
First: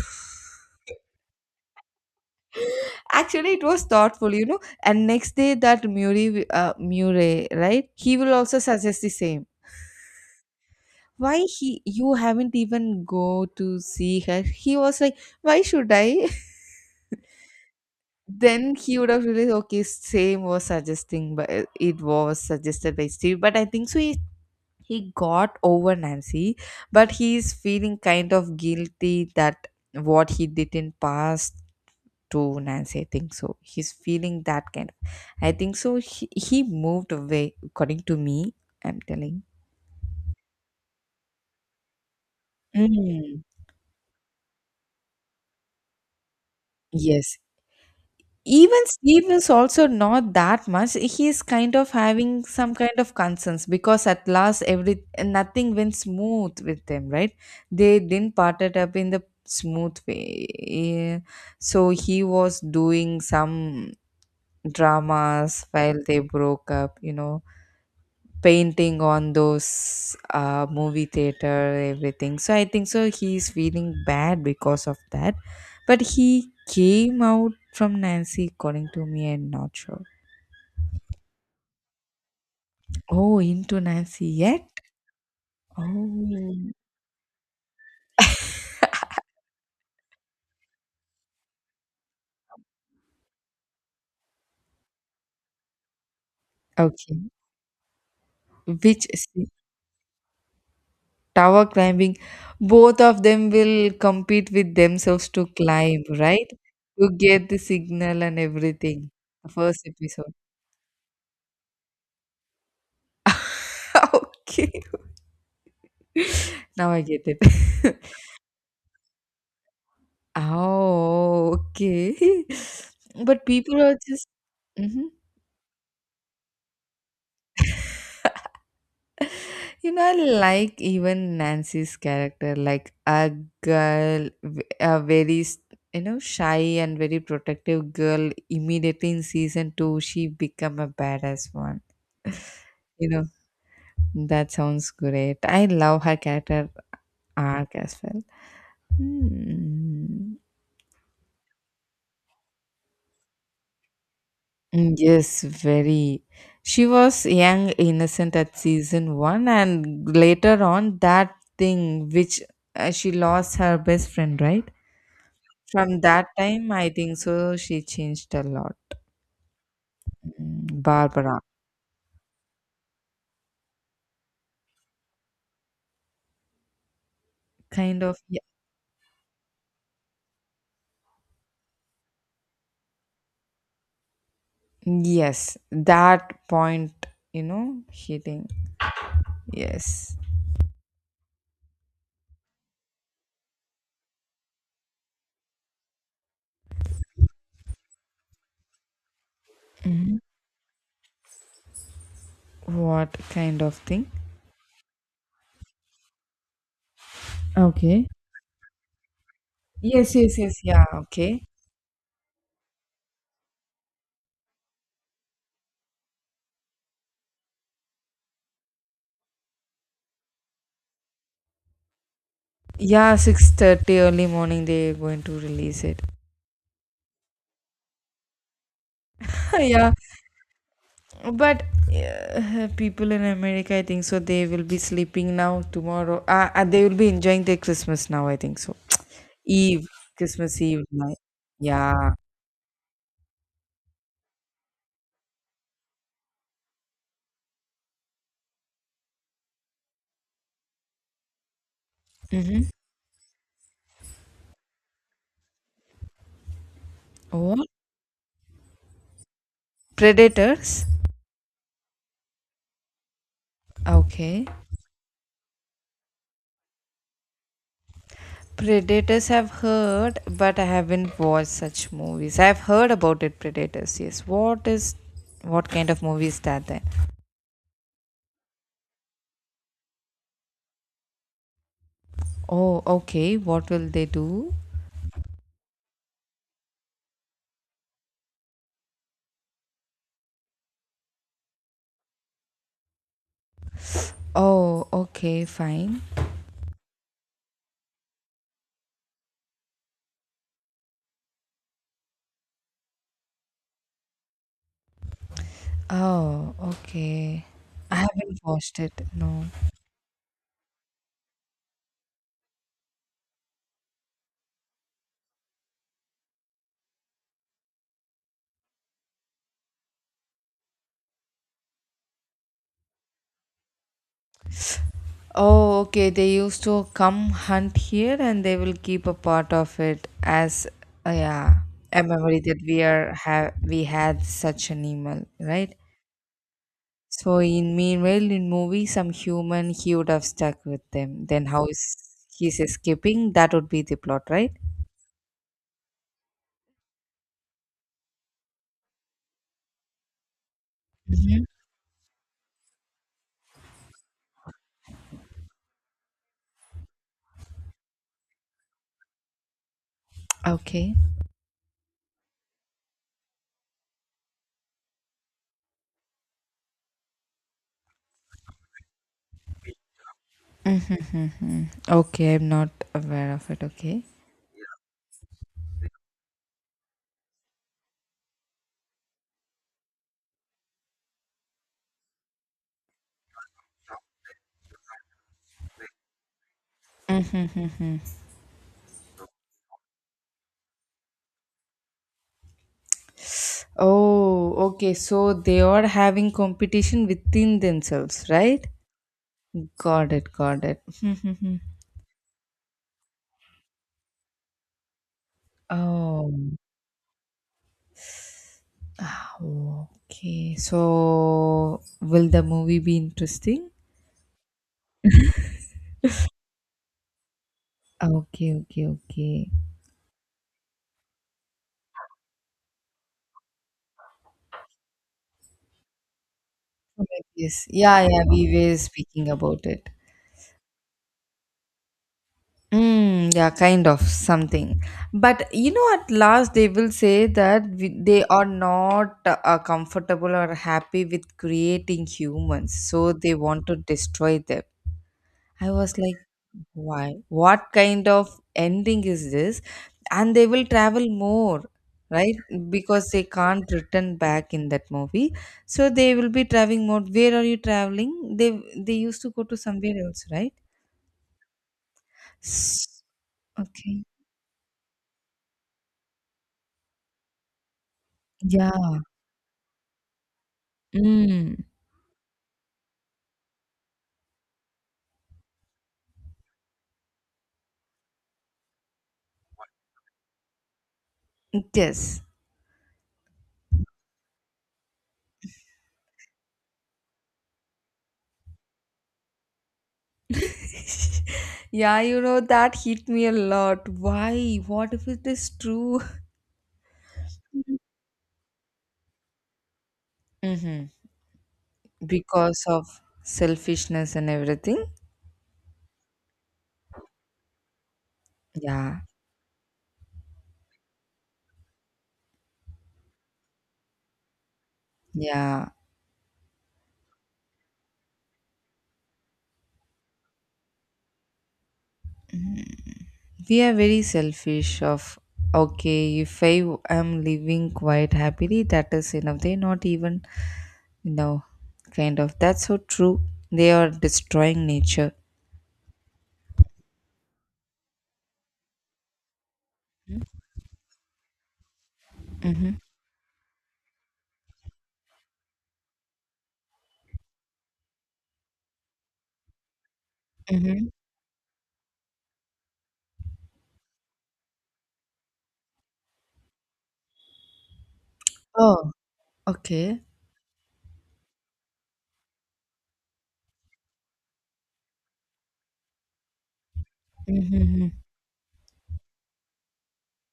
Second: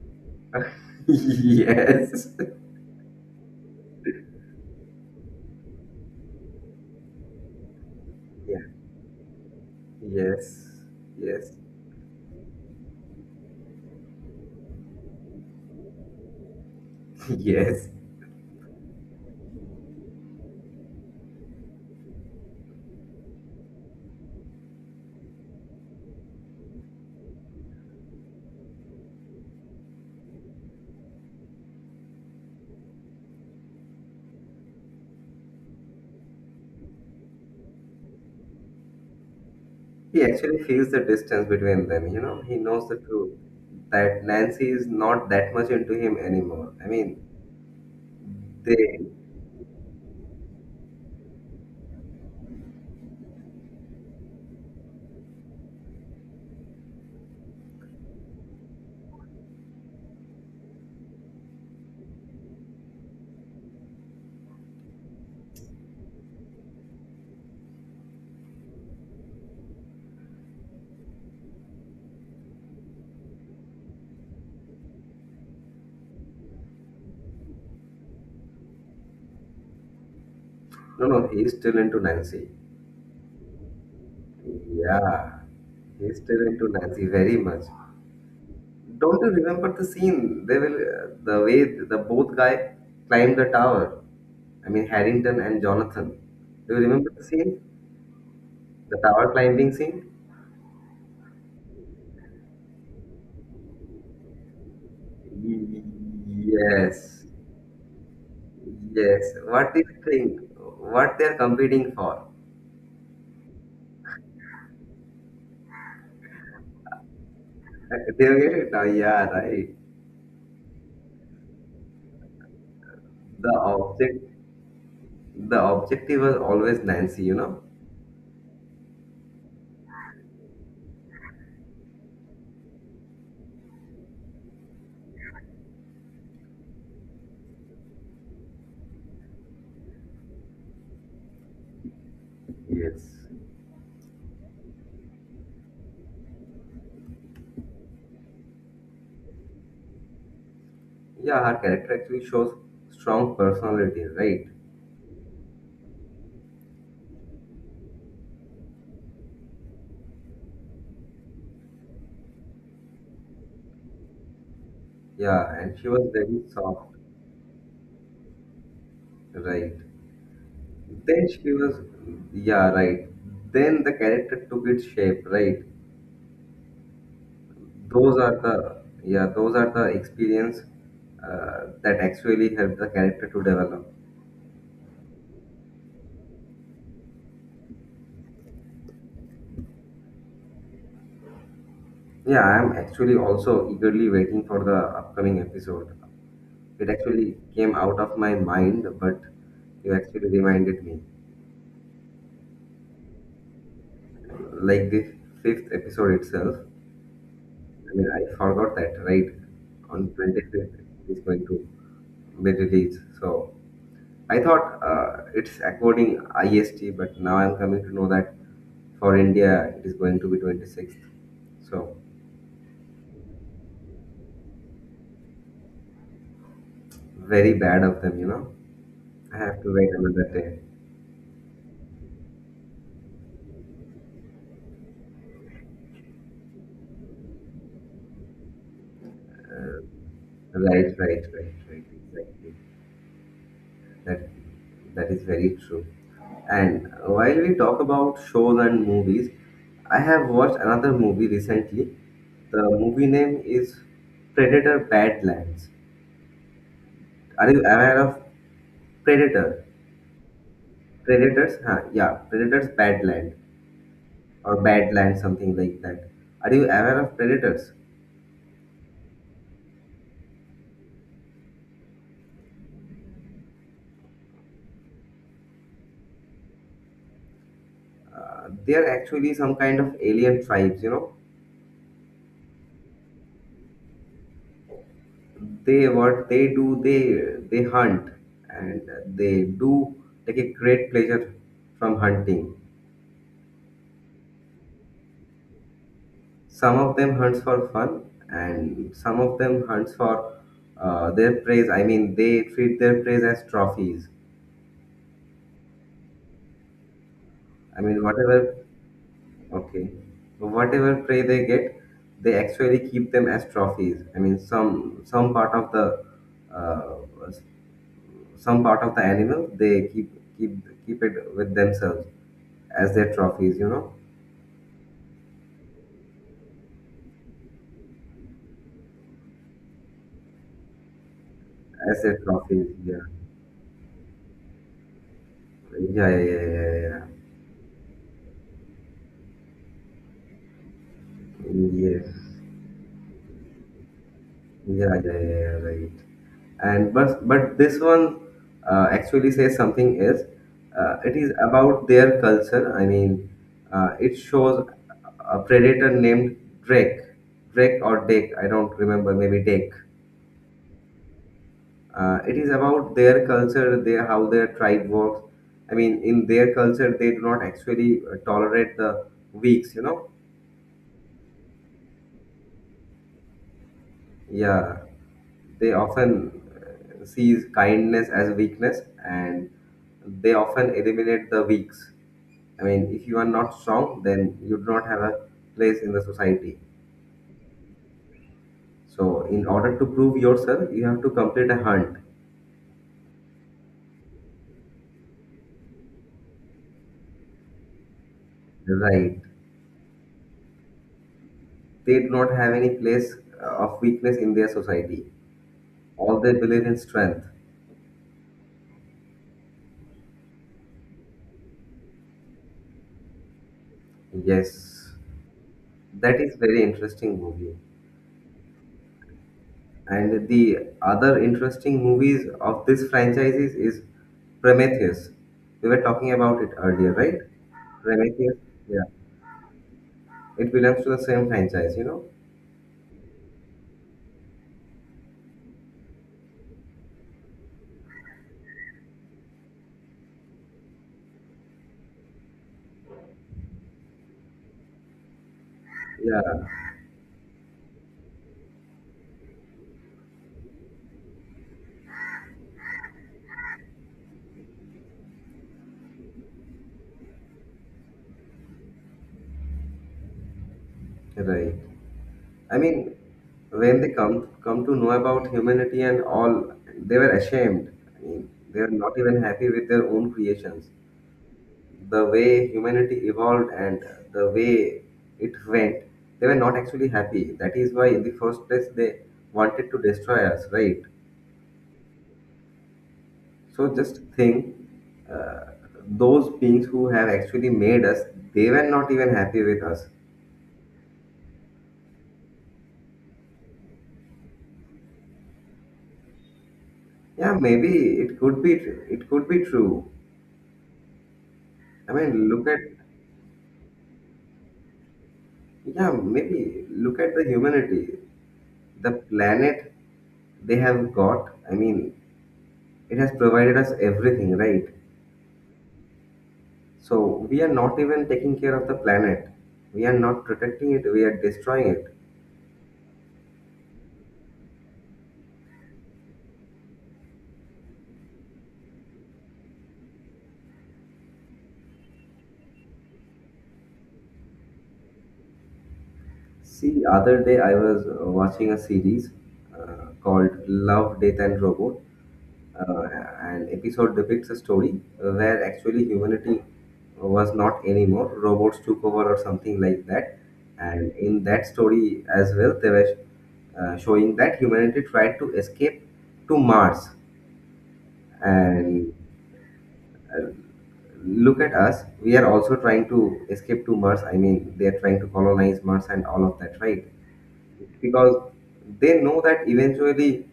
[SPEAKER 1] yes.
[SPEAKER 2] Actually, it was thoughtful, you know. And next day, that Murray, Murray, right? He will also
[SPEAKER 1] Yeah.
[SPEAKER 2] suggest the same.
[SPEAKER 1] Yes.
[SPEAKER 2] Why
[SPEAKER 1] Yes.
[SPEAKER 2] he? You haven't even go to see her. He was like, why should I?
[SPEAKER 1] Yes.
[SPEAKER 2] Then he would have realized, okay, same was suggesting, but it was suggested by Steve. But I think so. He got over Nancy, but he is feeling kind of guilty that what he did in past to Nancy. I think so. He's feeling that kind of. I think so. He moved away, according to me. I'm telling.
[SPEAKER 1] He actually feels the distance between them. You know, he knows the truth
[SPEAKER 2] Mm.
[SPEAKER 1] that Nancy is not that much into him anymore. I mean,
[SPEAKER 2] Yes. Even
[SPEAKER 1] they.
[SPEAKER 2] Steve is also not that much. He is kind of having some kind of concerns because at last every nothing went smooth with them, right? They didn't part it up in the smooth way. Yeah. So he was doing some dramas while they broke up, you know. Painting on those movie theater, everything. So I think so he's feeling bad because of that, but he came out from Nancy, according to me, and not sure.
[SPEAKER 1] No, no, he's still into Nancy.
[SPEAKER 2] Oh, into Nancy yet?
[SPEAKER 1] Yeah, he's still into
[SPEAKER 2] Oh,
[SPEAKER 1] Nancy very much. Don't you remember the scene? They will the way the both guy climbed the tower. I mean, Harrington and Jonathan. Do you remember the
[SPEAKER 2] okay.
[SPEAKER 1] scene? The
[SPEAKER 2] Which is
[SPEAKER 1] tower climbing scene?
[SPEAKER 2] tower climbing? Both of them will compete with themselves to climb, right, to
[SPEAKER 1] Yes,
[SPEAKER 2] get the signal and everything.
[SPEAKER 1] yes.
[SPEAKER 2] The
[SPEAKER 1] What
[SPEAKER 2] first
[SPEAKER 1] do you
[SPEAKER 2] episode.
[SPEAKER 1] think? What they're competing for?
[SPEAKER 2] Okay, now I get it.
[SPEAKER 1] They you get it now? Yeah, right.
[SPEAKER 2] Oh, okay. But
[SPEAKER 1] The
[SPEAKER 2] people are
[SPEAKER 1] object,
[SPEAKER 2] just, hmm.
[SPEAKER 1] the objective was always Nancy, you know.
[SPEAKER 2] You know, I like even Nancy's character, like a girl, a very, you know, shy and very protective girl. Immediately in season 2, she become a badass one.
[SPEAKER 1] Yes.
[SPEAKER 2] You know, that sounds great. I love her character arc as well. Hmm.
[SPEAKER 1] Yeah, her character actually shows strong personality, right?
[SPEAKER 2] Mm, yes, very. She was young, innocent at season 1, and later on, that thing which she lost her best friend, right?
[SPEAKER 1] Yeah, and she
[SPEAKER 2] From
[SPEAKER 1] was
[SPEAKER 2] that
[SPEAKER 1] very
[SPEAKER 2] time, I
[SPEAKER 1] soft,
[SPEAKER 2] think so, she changed a lot.
[SPEAKER 1] right?
[SPEAKER 2] Mm,
[SPEAKER 1] Then
[SPEAKER 2] Barbara,
[SPEAKER 1] she was, yeah, right. Then the character took its shape, right?
[SPEAKER 2] kind of.
[SPEAKER 1] those are the yeah those are the experience that actually help the character to develop
[SPEAKER 2] Yes, that point, you know, hitting. Yes.
[SPEAKER 1] yeah I am actually also eagerly waiting for the upcoming episode it actually came out of my mind but you
[SPEAKER 2] Mhm.
[SPEAKER 1] actually reminded me
[SPEAKER 2] What kind of thing?
[SPEAKER 1] like the fifth episode itself
[SPEAKER 2] Okay.
[SPEAKER 1] I forgot that right on
[SPEAKER 2] Yes, yes, yes. Yeah,
[SPEAKER 1] 25th it's
[SPEAKER 2] okay.
[SPEAKER 1] going to be released so I thought it's according IST, but now I'm coming to know that for India it is going to be 26th. So
[SPEAKER 2] Yeah, 6:30 early morning, they're going to release it.
[SPEAKER 1] very bad of them, you know. I have to wait
[SPEAKER 2] Yeah.
[SPEAKER 1] another day.
[SPEAKER 2] But people in America, I think so, they will be sleeping now tomorrow. They will be enjoying their Christmas now, I think so. Eve, Christmas Eve
[SPEAKER 1] Right,
[SPEAKER 2] night.
[SPEAKER 1] right, right, right.
[SPEAKER 2] Yeah.
[SPEAKER 1] Exactly. That that is very true. And while we talk about shows and movies, I have watched another movie recently.
[SPEAKER 2] Mm-hmm.
[SPEAKER 1] The movie name is Predator Badlands. Are you
[SPEAKER 2] What?
[SPEAKER 1] aware of Predator?
[SPEAKER 2] Predators?
[SPEAKER 1] Predators, huh? Yeah, Predators Badland
[SPEAKER 2] Okay.
[SPEAKER 1] or Badland, something like that. Are you aware of Predators?
[SPEAKER 2] Predators have heard, but I haven't watched such movies. I've heard about it, Predators, yes. What is. What kind of movie is that then?
[SPEAKER 1] They are actually some kind of alien tribes,
[SPEAKER 2] Oh, okay. What will they do?
[SPEAKER 1] they they hunt and they do take a great pleasure from hunting.
[SPEAKER 2] Oh, okay, fine.
[SPEAKER 1] Some of them hunts for fun, and some of them hunts for their praise. I mean, they treat their praise as trophies.
[SPEAKER 2] Oh, okay.
[SPEAKER 1] I
[SPEAKER 2] I
[SPEAKER 1] mean,
[SPEAKER 2] haven't
[SPEAKER 1] whatever.
[SPEAKER 2] watched it. No.
[SPEAKER 1] Okay. So whatever prey they get, they actually keep them as trophies. I mean, some part of the uh, some part of the animal they keep keep it with themselves as their trophies.
[SPEAKER 2] Oh, okay. They used to come hunt here and they will keep a part of it as yeah, a
[SPEAKER 1] As their
[SPEAKER 2] memory that
[SPEAKER 1] trophies.
[SPEAKER 2] we
[SPEAKER 1] Yeah.
[SPEAKER 2] are have we had such an animal, right?
[SPEAKER 1] Yeah. Yeah. Yeah. Yeah.
[SPEAKER 2] So in meanwhile in movie some human he would have stuck with them. Then
[SPEAKER 1] Yeah.
[SPEAKER 2] how
[SPEAKER 1] Yeah.
[SPEAKER 2] is
[SPEAKER 1] Yeah. Yeah.
[SPEAKER 2] he's escaping? That would be the plot, right?
[SPEAKER 1] Yeah, yeah, right. and but this one actually says something else. It is
[SPEAKER 2] Mhm.
[SPEAKER 1] about their culture. I mean, it shows a predator named Drake, Drake or Dake. I don't remember. Maybe Dake.
[SPEAKER 2] Okay.
[SPEAKER 1] It is about their culture, their how their tribe works. I mean, in their culture, they do not actually tolerate the weaks.
[SPEAKER 2] Mm-hmm. Okay, I'm not aware of it. Okay.
[SPEAKER 1] Yeah, they often sees kindness as weakness, and they often eliminate the weaks. I mean, if you are not strong, then you do not have a place in the society. So, in order to prove yourself, you have to complete a hunt.
[SPEAKER 2] Oh, okay. So they are having competition within themselves, right?
[SPEAKER 1] Right.
[SPEAKER 2] Got it, got it.
[SPEAKER 1] They do not have any place of weakness in their society. All
[SPEAKER 2] Oh,
[SPEAKER 1] they believe in strength.
[SPEAKER 2] ah, okay. So will the movie be interesting?
[SPEAKER 1] Yes. That is very interesting movie.
[SPEAKER 2] Okay, okay, okay.
[SPEAKER 1] And the other interesting movies of this franchises is Prometheus. We were talking about it earlier,
[SPEAKER 2] Oh,
[SPEAKER 1] right?
[SPEAKER 2] yes. Yeah, yeah,
[SPEAKER 1] Prometheus.
[SPEAKER 2] we were
[SPEAKER 1] Yeah.
[SPEAKER 2] speaking about it.
[SPEAKER 1] It belongs to the same franchise, you know?
[SPEAKER 2] Mm, yeah, kind of something. But you know, at last they will say that we, they are not comfortable or happy with creating humans, so they want to destroy them. I was like,
[SPEAKER 1] Yeah.
[SPEAKER 2] why? What kind of ending is this? And they will travel more, right? Because they can't return back in that movie, so they will be traveling more. Where are you traveling? They used to go to somewhere else, right?
[SPEAKER 1] Right. I mean,
[SPEAKER 2] S-
[SPEAKER 1] when they
[SPEAKER 2] Okay.
[SPEAKER 1] come to know about humanity and all, they were ashamed. I mean, they were
[SPEAKER 2] Yeah.
[SPEAKER 1] not even happy with their own creations.
[SPEAKER 2] Mm.
[SPEAKER 1] The way humanity evolved and the way it went, they were not actually happy. That is why, in the first place, they wanted to destroy us, right?
[SPEAKER 2] Yes.
[SPEAKER 1] So just think, uh, those beings who have actually made us, they were not even happy with us.
[SPEAKER 2] Yeah, you know, that hit me a lot. Why? What if it is true?
[SPEAKER 1] Yeah, maybe it could be true.
[SPEAKER 2] Mm-hmm.
[SPEAKER 1] I mean, look at,
[SPEAKER 2] Because of selfishness and everything.
[SPEAKER 1] yeah, maybe look at the humanity, the
[SPEAKER 2] Yeah.
[SPEAKER 1] planet they have got. I mean, it has provided us everything, right?
[SPEAKER 2] Yeah.
[SPEAKER 1] So we are not even taking care of the planet. We are not protecting it. We are destroying it.
[SPEAKER 2] Mm. We are very selfish of okay, if I am living quite happily, that is enough. They're not even, you know, kind of that's so true. They are destroying nature.
[SPEAKER 1] See, other day I was watching a series called Love, Death, and Robot.
[SPEAKER 2] Mm-hmm.
[SPEAKER 1] Uh, an episode depicts a story where actually humanity was not anymore. Robots took over or something like that.
[SPEAKER 2] Mm-hmm.
[SPEAKER 1] And in that story as well, they were showing that humanity tried to escape to Mars.
[SPEAKER 2] Oh,
[SPEAKER 1] And
[SPEAKER 2] okay.
[SPEAKER 1] look at us, we are also trying to escape to Mars. I mean, they are trying to colonize Mars and all of that, right?
[SPEAKER 2] Mm-hmm.
[SPEAKER 1] Because they know that eventually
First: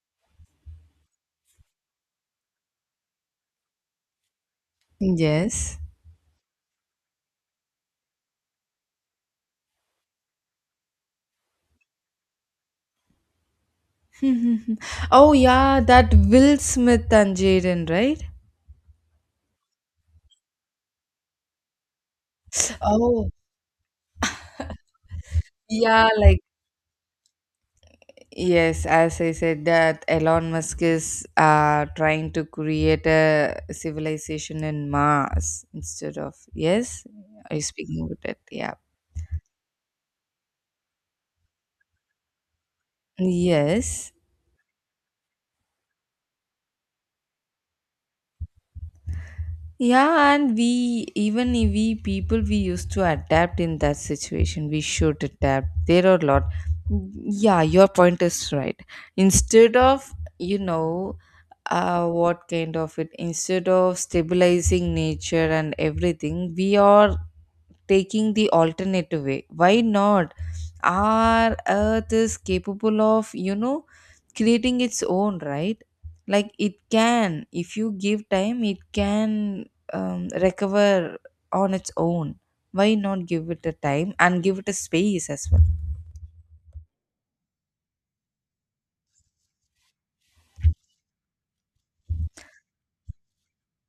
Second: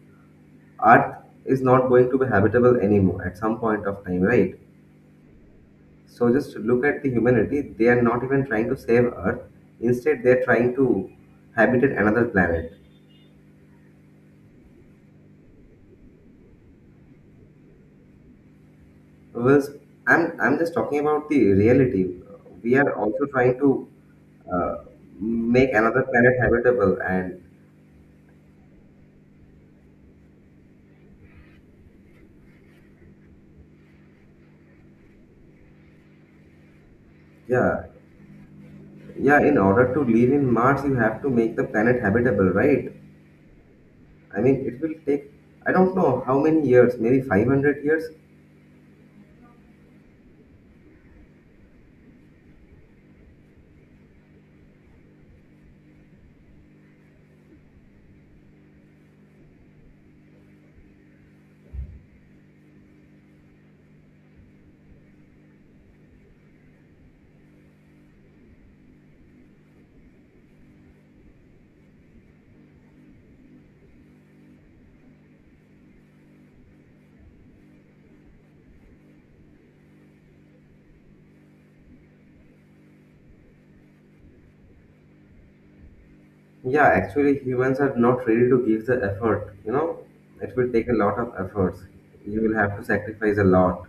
[SPEAKER 1] Earth is not going to be habitable anymore at some point of time, right?
[SPEAKER 2] Yes.
[SPEAKER 1] So just look at the humanity. They are not even trying to save Earth. Instead, they are trying to habitate another planet.
[SPEAKER 2] Oh yeah, that Will Smith and Jaden, right?
[SPEAKER 1] Because I'm just talking about the reality. We are also
[SPEAKER 2] Oh
[SPEAKER 1] trying to uh, make another
[SPEAKER 2] yeah,
[SPEAKER 1] planet
[SPEAKER 2] like
[SPEAKER 1] habitable. And
[SPEAKER 2] yes, as I said that Elon Musk is trying to create a civilization in Mars instead of, yes, are you
[SPEAKER 1] yeah,
[SPEAKER 2] speaking with it? Yeah.
[SPEAKER 1] yeah. In order to live in Mars, you have to make the planet habitable, right?
[SPEAKER 2] Yes.
[SPEAKER 1] I mean, it will take, I don't know how many years. Maybe 500 years.
[SPEAKER 2] Yeah, and we even if we people we used to adapt in that situation. We should adapt. There are a lot. Yeah, your point is right. Instead of, you know, what kind of it? Instead of stabilizing nature and everything, we are taking the alternative way. Why not? Our earth is capable of, you know, creating its own, right? Like it can, if you give time it can, recover on its own. Why not give it a time and give it a space as well?
[SPEAKER 1] Yeah, actually, humans are not ready to give the effort. It will take a lot of efforts. You will have to sacrifice a lot.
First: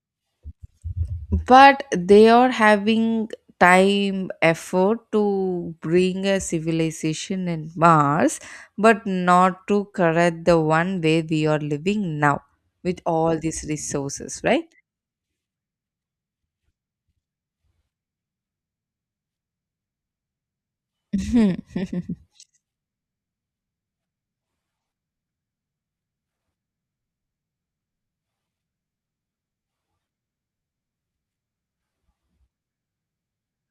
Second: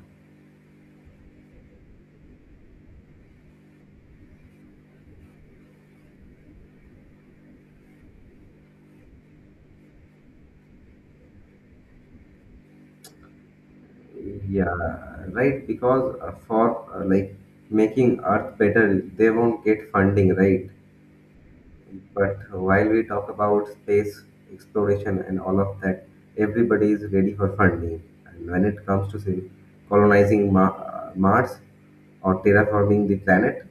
[SPEAKER 2] But they are having time effort to bring a civilization in Mars, but not to correct the one where we are living now with all these resources, right?
[SPEAKER 1] Yeah, right. Because for like making Earth better, they won't get funding, right? But while we talk about space exploration and all of that, everybody is ready for funding. And when it comes to say colonizing Mars or terraforming the planet,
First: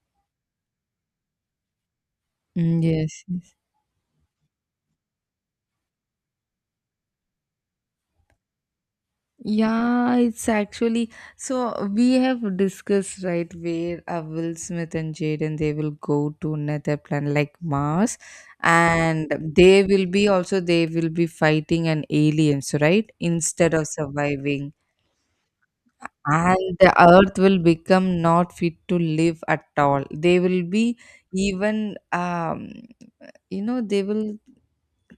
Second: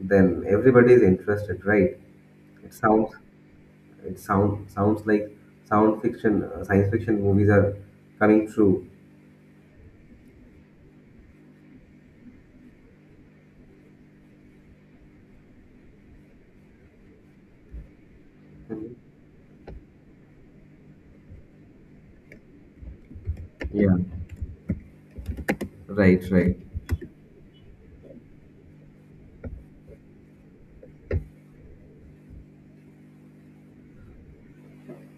[SPEAKER 1] then everybody is interested, right? It sounds
[SPEAKER 2] Yes, yes.
[SPEAKER 1] It sound sounds like sound fiction, science fiction movies are coming true.
[SPEAKER 2] Yeah, it's actually, so we have discussed, right, where Will Smith and Jaden, they will go to another planet like Mars,
[SPEAKER 1] Mhm.
[SPEAKER 2] and they will be, also they will be fighting an aliens, right, instead of
[SPEAKER 1] Yeah,
[SPEAKER 2] surviving,
[SPEAKER 1] right, right,
[SPEAKER 2] and the Earth will become not fit to live at all. They will be even you know they will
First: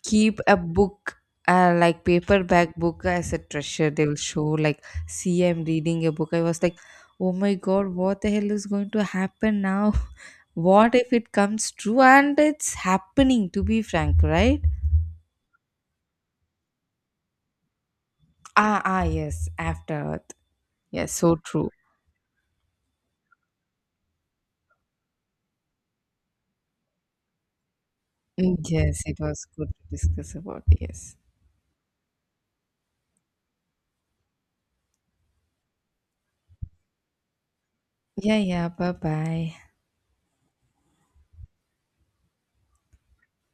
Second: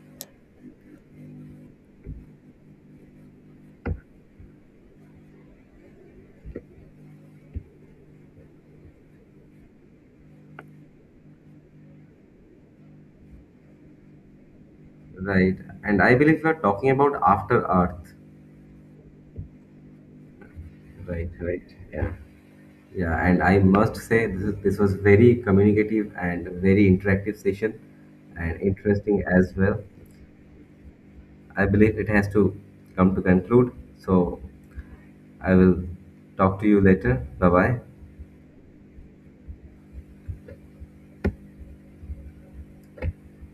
[SPEAKER 2] keep a book, like paperback book, as a treasure. They will show like, see, I'm reading a book. I was like, oh my god, what the hell is going to happen now? What if it comes true? And it's happening, to be frank, right?
[SPEAKER 1] right. And I believe we are talking about After Earth.
[SPEAKER 2] Ah, ah, yes, After Earth. Yes,
[SPEAKER 1] Right,
[SPEAKER 2] so
[SPEAKER 1] right.
[SPEAKER 2] true.
[SPEAKER 1] Yeah. Yeah, and I must say this was very communicative and very interactive session
[SPEAKER 2] Mm,
[SPEAKER 1] and
[SPEAKER 2] yes, it
[SPEAKER 1] interesting
[SPEAKER 2] was
[SPEAKER 1] as
[SPEAKER 2] good
[SPEAKER 1] well.
[SPEAKER 2] to discuss about, yes.
[SPEAKER 1] I believe it has to come to conclude. So I will talk to you later. Bye bye.
[SPEAKER 2] Yeah, yeah, bye bye.